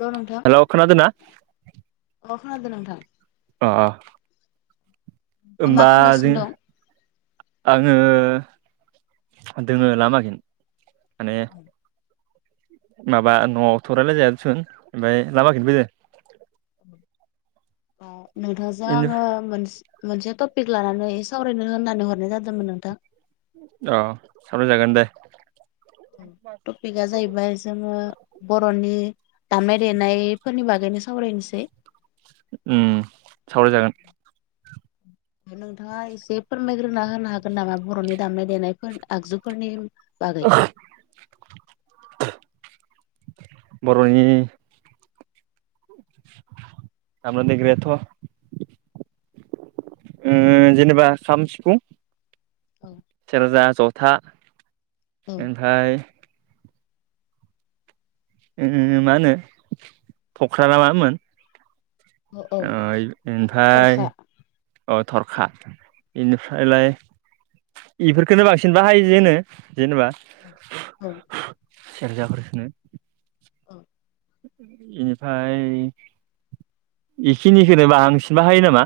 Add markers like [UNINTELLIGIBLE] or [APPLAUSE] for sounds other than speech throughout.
हेल' नोंथां हेलौ खोनादों ना अ खोनादों नोंथां अ अ नोंथाङा मा होमबा खालामगासिनो जों दं? आङो दोङो लामागिन माने माबा न'आव थ रालायजाया सुन ओमफ्राय लामाखैनो फैदों ओ नोंथांजों इनि आङो मोनसे मोनसे टपिक लानानै सावरायनो होननानै हरनाय जादोंमोन नोंथां औ सावराय जागोन दे टपिकआ जाहैबाय जोङो बर'नि दामनाय देनायफोरनि बागैनो सावरायनोसै उम सावराय जागोन नोंथाङा एसे फोरमायग्रोना होनो हागोन नामा बर'नि दामनाय देनायफोर आगजुफोरनि बागै बर'नि दामग्रा देग्रायाथ ओ जेनेबा खाम सिफुं औ सेरजा जथा औ ओमफ्राय ओ मा होनो थख्रा ना मा होनो औ औ ओ ओनिफ्राय थरखा अ थरखा बेनिफ्रायलाय बेफोरखोनो बांसिन बाहायो जेनो जेनेबा औ औ सेरजाफोरखोनो औ इनिफ्राय इखिनिखौनो बांसिन बाहायो नामा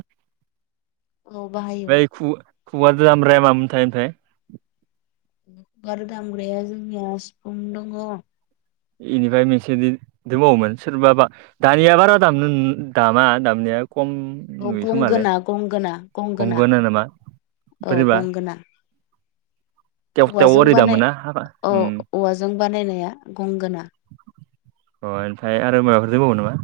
औ बाहायो खु खुवाजों दामग्राया मामोनथाय ओमफ्राय खुगाजों दामग्राया जोंनिया सिफुं दङ इनिफ्राय मोनसे दिन दंबावोमोन सोरबा बा दानिया बारा दाम दामा दामनाया खम औ नुयो खोमालै गंगोना गंगोना गंगोना औ बोरैबा गंगोना तेव तेव औवाजों ओरै बानाय दामोना हाबा औ उम औवाजों बानायनाया गंगोना अ ओमफ्राय आरो मायोबाफोर दंबावो नामा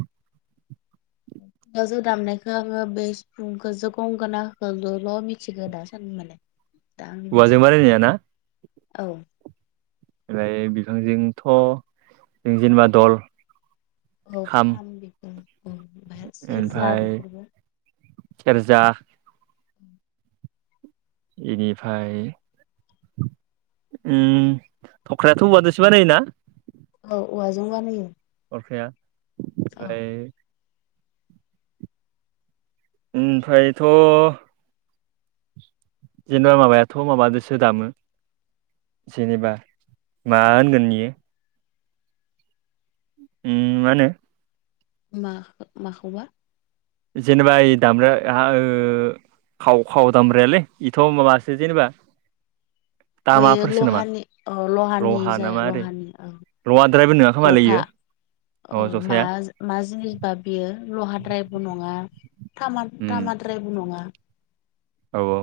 गाजों दामनायखौ आङो बे सिफुंखौ ज गंगोनाखोजोल' मिथिगो दा सान माने दा आंनि औवाजों मिथिनायाव बानायनाया ना औ ओफ्राय बिफांजोंथ' जों जेनेबा दल औ खाम बेखौ ओमफ्राय सेरजा [INAUDIBLE] इनिफ्राय उम थख्रायाथ' औवादोसो बानायोना औ औवाजों बानायो थरखाया औ ओमफ्राय ओमफ्रायथ' जेनेबा माबायाथ' माबादसो दामो जेनेबा मा होनगोन बियो उम मा होनो मा माखौबा जेनेबा ओइ दाम्रा आ खाव खाव दामब्रायालै बेथ' माबासो जेनेबा बैयो दामाफोरसो नामा लहानि औ लहानि जाय लहानि औ लङाद्रायबो नङा खोमाालैयो अ मा जा मा जिनिस बा बियो लहाद्रायबो नङा उम तामाद्रायबो नङा औ औ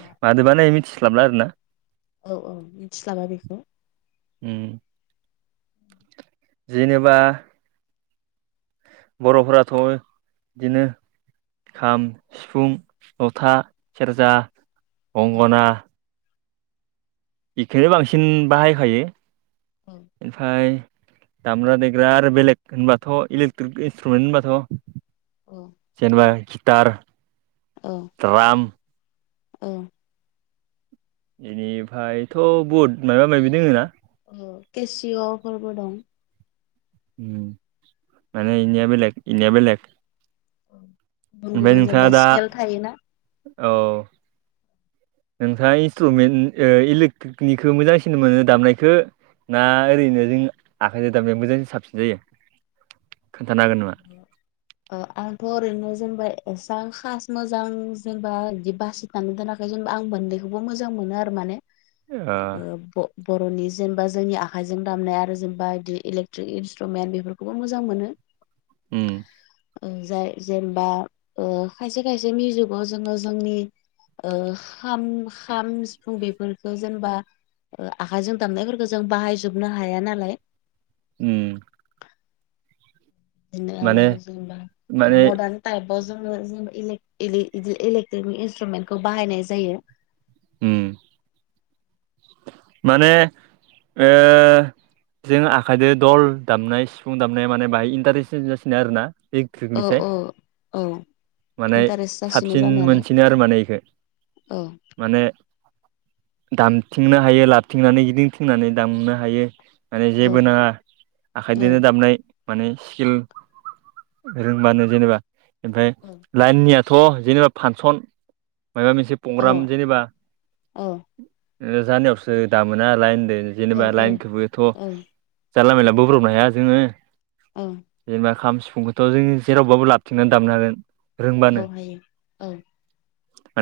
औ माजों बानायो मिथिस्लाबला आरोना औ औ मिथिलाबा बेखौ उम जेनेबा बर'फोराथ' बिदिनो खाम सिफुं जथा सेरजा औ गंगना बेखौनो बांसिन बाहायखायो औ ओमफ्राय दामग्रा देग्रा आरो बेलेग होनबाथ' इलेक्ट्रिक इन्सट्रुमेन्ट होनबाथ' औ जेनेबा गिटार ओ द्राम औ बेनिफ्रायथ' बुहुद माबा माबि दोङो ना अ केसिय'फोरबो दं माने इनिया बेलेग इनिया बेलेग गुबुन ओमफ्राय गुबुन नोंथाङा जेनेबा दा स्केल थायोना औ नोंथाङा इन्सट्रुमेन्ट इलेक्ट्रिकनिखौ मोजांसिन मोनो दामनायखौ ना ओरैनो जों आखाइजों दाबनायजों मोजां साबसिन जायो खोन्थानो हागोन नामा [UNINTELLIGIBLE] ओ आंथ' ओरैनो जेनेबा एसां खास मोजां जेनेबा बिदि बासि दाननो दोनाखै जेनबा आं मोननैखौबो मोजां मोनो आरो माने ओ ब बर'नि जेनबा जोंनि आखाइजों दामनाय आरो जेनबा इदि इलेक्ट्रिक इन्सट्रुमेन्ट बेफोरखौबो मोजां मोनो। उम। ओं जाय जेनबा ओ खायसे खायसे मिउजिकाव जोङो जोंनि ओ खाम- खाम, सिफुं बेफोरखौ जेनेबा ओ आखायजों दामनायफोरखौ जों बाहायजोबनो हाया नालाय उम। बिदिनो आरो माने जेनबा ओ माने मर्दान टाइपाव जोङो इलेक-इलि इदि इलेकट्रिनिक इन्सट्रुमेन्टखौ बाहायनाय जायो। उम। माने ओ जों आखाइदो दल दामनाय, सिफुं दामनाया माने बाहाय इन्टारेस्ट जासिनो आरो ना। औ औ औ। माने इन्टारेस्ट जासिनो साबसिन जानायालाय मोनसिनो आरो माने इखो औ माने दामथिंनो हायो लाबथिंनानै गिदिंथिंनानै दामनो हायो। माने जेबो औ नाङा औ आखाइदोनो दामनाय माने स्किल रोंबानो जेनेबा ओमफाय औ लाइननियाथ' जेनेबा फानसन मायबा मोनसे औ प्रग्राम जेनेबा ओ जानायावसो दामोना लाइनदो। औ जेनेबा लाइनखोबोथ' औ औ जानला-मोला बोब्रबनो हाया जोङो। ओं। जेनेबा खाम सिफुंखौथ' जों जेरावबाबो लाबथिंनानै दामनो हागोन रोंबानो। औ हायो औ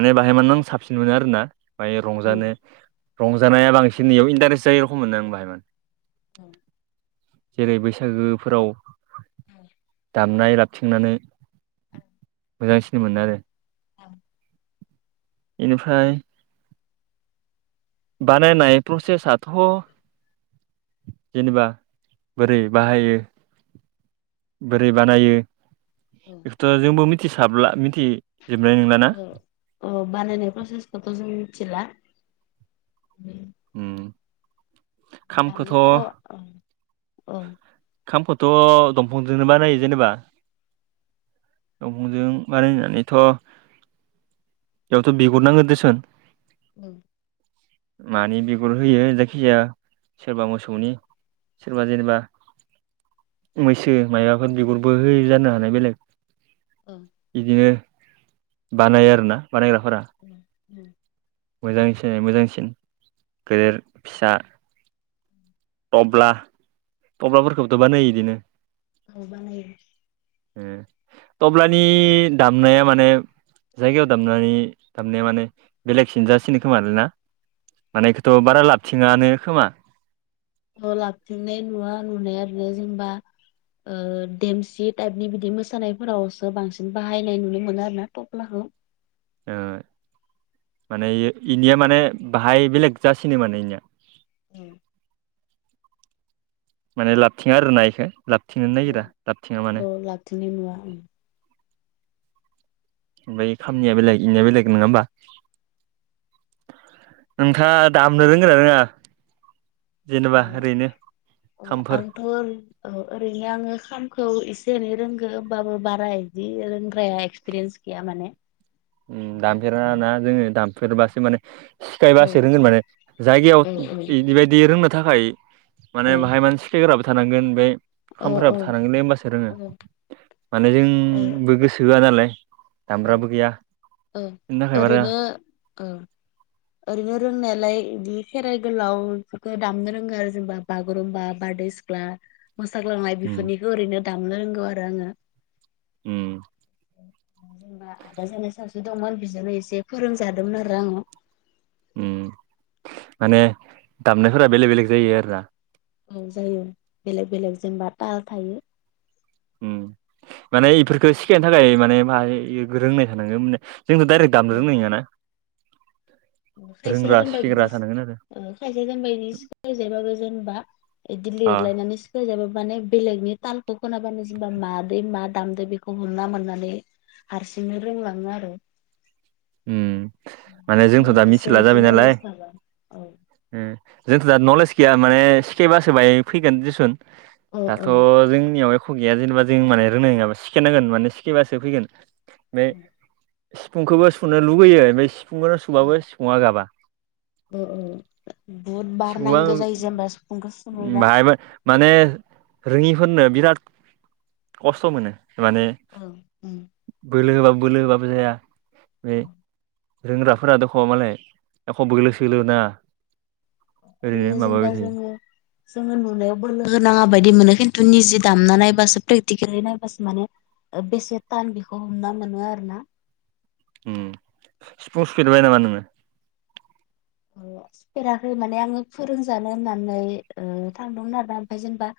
माने बाहाय मान आं साबसिन मोनो आरोना बाय उम रंजानो रंजानाया बांसिन इयाव इन्टारेस्ट जायो रखम मोनो आं बाहाय माने। औ। जेरै बैसागोफोराव औ। दामनाय लाबथिंनानै मोजांसिन मोनो आरो। औ। इनिफाय बानायनाय प्रसेसथ' जेनेबा बोरै बाहायो? बोरै बानायो औ। बेखौथ' जोंबो मिथिसाबला मिथिजोबनाय नोंनाला ना। अ अ बानायनाय प्रसेसखौथ' जों मिथिला उम। उम। खामखौथ' दामनायफोराव औ औ। खामखोथ' दंफंजोंनो बानायो जेनेबा। दफंजों बानायनानैथ' बेयावथ' बिगुर नांगोन देसन औ। मानि बिगुर होयो जायखिजाया सोरबा मोसौनि सोरबा जेनेबा मैसो मैसो मायबाफोर बिगुरबो होयो जानो हानाय औ बेलेग इदिनो बानायो आरोना बानायग्राफोरा उम उम। मोजांसिन मोजांसिन गेदेर-फिसा अब्ला टब्लाफोरखौबोथ' बानायो इदिनो औ बानायो टब्लानि दामनाया माने जायगायाव दामनानै दामनाया माने बेलेगसिन जासिनो खोमालै ना मानेखौथ' बारा लाबथिङानो खोमा लाबथिंनाय नुवा नुनाय आरो जेनबा ओ देमसि टाइपनि बिदि मोसानायफोरावसो बांसिन बाहायनाय नुनो मोनो आरो ना टबलाखौ ओ माने इनिया माने बाहाय बेलेग जासिनो माने इनिया उम माने लाबथिङा आरो ना इखौ औ औ लाबथिंनाय नुवा ओमफ्राय खामानिया बेलेग इनिया बेलेग नोङा होमबा नोंथाङा दामनो रोंगोना रोङा जेनेबा ओरैनो ओ खामफोर आंथ' औ ओरैनो आङो खामखौ एसे एनै रोंगो होमबाबो बारा बिदि रोंदाराया एक्सपिरियेन्स गैया माने दामफेराना जोङो दामफेरबासो माने औ सिखायबासो रोंगोन माने जायगायाव औ इदिबायदि रोंनो थाखाय माने बाहाय मानसि सिखायग्राबो थानांगोन ओमफाय औ खामफ्राबो थानांगोन ने होमबासो रोङो औ माने औ जोंबो गोसो होआ नालाय औ दामग्राबो गैया औ बेनि थाखाय बारा ओरैनो औ ओरैनो रोंनायालाय बिदि खेराइ गोलाव इफोरखो दामनो रोङो आरो जेनेबा बागुरुम्बा बारदै सि ख्ला मोसाग्लांनाय उम बेफोरनिखौ ओरैनो दामनो रोंगौ आरो आङो उम जेनेबा आदा जानाय सासे दंमोन बिजोंनो एसे फोरोंजादोंमोन आरो आङो उम माने दामनायफोरा बेलेग बेलेग जायो आरो ना औ जायो बेलेग बेलेग जेनेबा ताल थायो उम माने इफोरखो सिखायनो थाखाय माने [UNINTELLIGIBLE] रोंनाय थानांगो माने जोंथ' डाइरेक्ट दामनो रोंनाय नोङाना खायसे जेनबा बिदिस आरो खायजाया जेनबाय इदि सिखाय जायाबाबो जेनेबा इदि अ लिरलायनानै जाबाबो माने बेलेगनि तालखौ खोनाबानो जेनेबा मादै मा दामदो बेखौ हमना मोननानै हारसिंनो रोंलाङो आरो [UNINTELLIGIBLE] माने जोंथ' दा एसे मिथिला एसे जाबाय नालाय नलेज थाबा ओ जोंथ' दा नलेज गैया माने सिखायबासो बाय फैगोन दिसुन दाथ' ओ जोंनियाव एख' गैया जेनेबा जों माने रोंनाय नङाबा सिखायनांगोन माने सिखायबासो फैगोन ओमफाय सिफुंखौबो सुनो लुगैयो ओमफाय सिफुंखौनो सुबाबो सिफुङा गाबा औ औ बुहुद बार सिफुङा नांगौ जायो जेनबा सिफुंखौ सुनोबा बाहायबो माने रोङिफोरनो बिराद खस्थ' मोनो माने औ बोलो होबाबो बोलो होबाबो जाया बे रोंग्राफोरा दख' मालाय एख' बोलो सोलो होनाङा ओरैनो जेनबा थायो जोङो जोङो नुनायाव बोलो होनाङा बायदि मोनो खिन्थु निजि दामना नायबासो प्रेकटिकेलि नायबासो माने बेसे थान बेखौ हमना मोनो आरो ना सिफुं सुफेरबाय नामा नोङो सुफेराखै माने आङो फोरोंजानो होननानै थांदोंमोन आरोना ओमफ्राय जेनेबा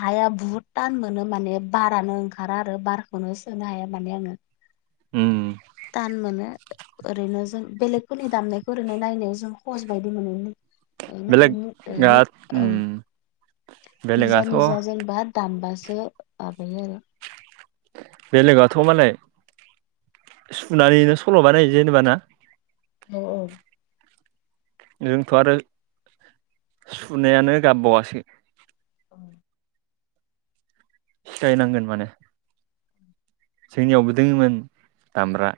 हाया बुहुद तान मोनो माने बारानो ओंखारा आरो बारखौनो सोनो हाया माने आङो उम तान मोनो ओरैनो जों बेलेगफोरनि दामनायखौ ओरैनो नायनायाव जों सहस बायदि मोनोमोन [UNINTELLIGIBLE] बेलेग आ औ उम निजा बेलेगाथ' निजा जेनबा दामबासो माबायो आरो बेलेगथ' मालाय सुनानैनो सल' बानायो जेन'बा ना औ औ जोंथ' आरो सुनायानो गाबबावासो औ सिखायनांगोन माने जोंनियावबो दोङोमोन दामग्रा